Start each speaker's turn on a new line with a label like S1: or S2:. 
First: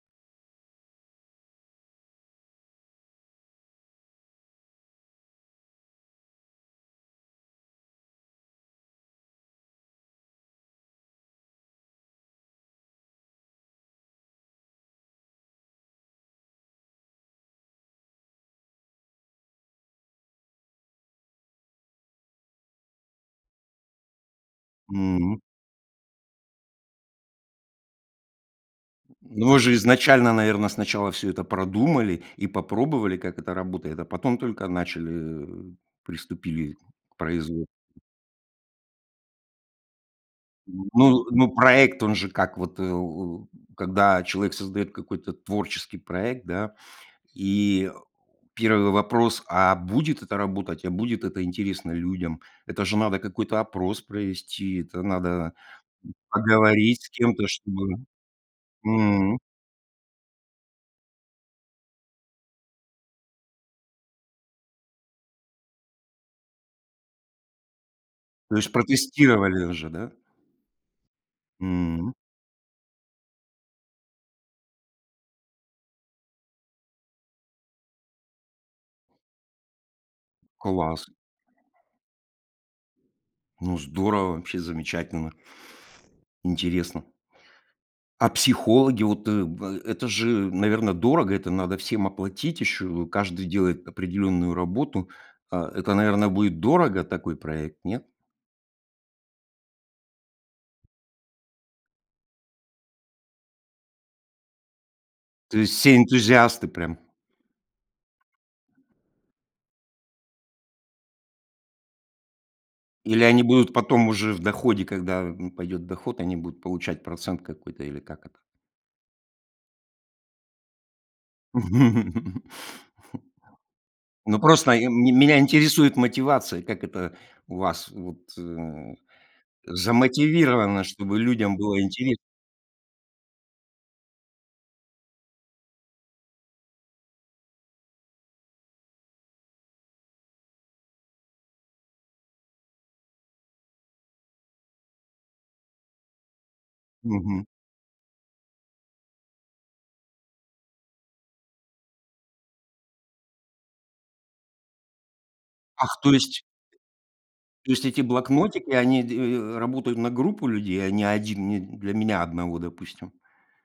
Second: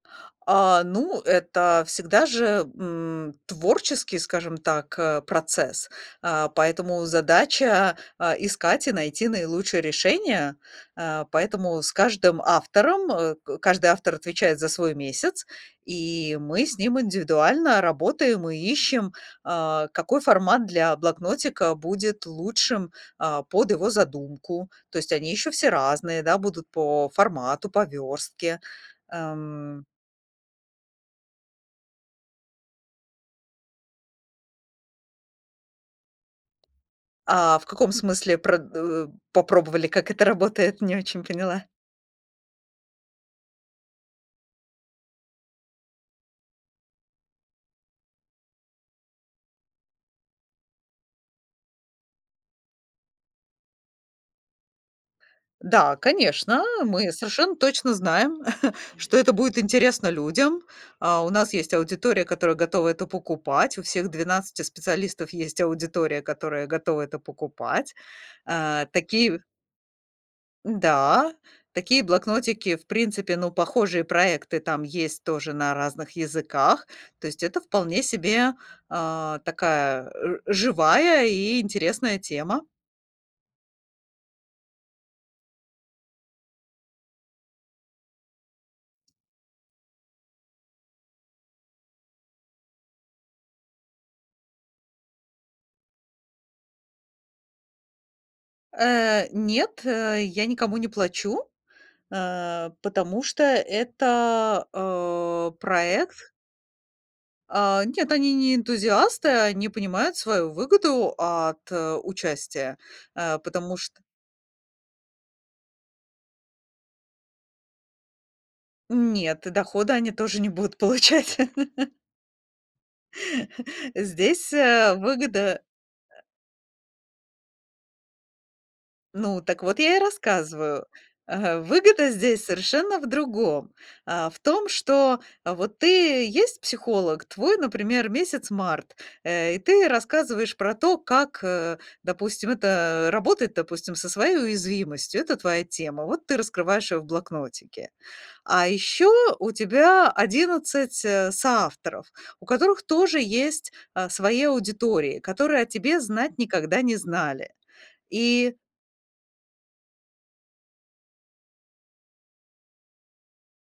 S1: А, ну, это всегда же, м, творческий, скажем так, э, процесс, а, поэтому задача, а, искать и найти наилучшее решение. А, поэтому с каждым автором э, каждый автор отвечает за свой месяц, и мы с ним индивидуально работаем и ищем, а, какой формат для блокнотика будет лучшим, а, под его задумку. То есть они
S2: М.
S1: еще все разные, да, будут по формату, по верстке.
S2: Но вы же
S1: Ам
S2: изначально, наверное, сначала всё это продумали и попробовали, как это работает, а потом только начали э, приступили к
S1: А в
S2: производству.
S1: каком смысле прод э, попробовали, как это работает, не очень
S2: Ну ну
S1: поняла?
S2: проект он же как вот, э, о, когда человек создает какой-то творческий проект, да, и 1 вопрос: а будет это работать, а будет это интересно людям? Это же надо какой-то опрос провести, это надо, м,
S1: Да, конечно,
S2: поговорить с
S1: мы
S2: кем-то
S1: совершенно точно
S2: чтобы
S1: знаем, что это
S2: М.
S1: будет интересно людям. А, у нас есть аудитория, которая готова это покупать. У всех 12 специалистов есть аудитория, которая готова это покупать.
S2: То есть
S1: А, такие
S2: протестировали уже, да?
S1: да, такие
S2: М.
S1: блокнотики, в принципе ну похожие проекты там есть тоже на разных языках. То есть это вполне себе, а, такая, э,
S2: Класс!
S1: живая и интересная тема.
S2: Ну здорово, вообще замечательно. Интересно. А психологи? Вот, э, в это же, наверное, дорого. Это надо всем оплатить еще. Каждый делает определенную работу. А, это, наверное, будет дорого такой проект, нет?
S1: Э, нет, э, я никому не плачу, а потому что это, а,
S2: То есть все
S1: проект
S2: энтузиасты прям?
S1: А, нет, они не энтузиасты, они понимают свою выгоду от, э, участия,
S2: Или
S1: а,
S2: они будут
S1: потому чт
S2: потом уже в доходе, когда, м, пойдет доход, они будут получать процент какой-то или как это?
S1: Нет, и дохода они тоже не будут получать.
S2: Ну
S1: Здесь,
S2: просто, э,
S1: э,
S2: меня
S1: выгода, э
S2: интересует мотивация. Как это у вас вот, э,
S1: Ну так вот я и
S2: замотивировано
S1: рассказываю.
S2: чтобы людям
S1: А,
S2: было
S1: выгода
S2: интере
S1: здесь совершенно в другом. А, в том, что, а, вот ты есть психолог, твой, например, месяц март, э, и ты рассказываешь про то, как, э, допустим, это работать, допустим, со своей уязвимостью. Это твоя тема. Вот ты раскрываешь её в
S2: Мгм.
S1: блокнотике. А ещё у тебя 11, э, соавторов, у которых тоже есть, а, свои аудитории, которые о
S2: Ах,
S1: тебе
S2: то
S1: знать
S2: есть
S1: никогда не знали.
S2: Есть эти
S1: И
S2: блокнотики, они де э, работают на группу людей, а не 1 не для меня одного, допустим?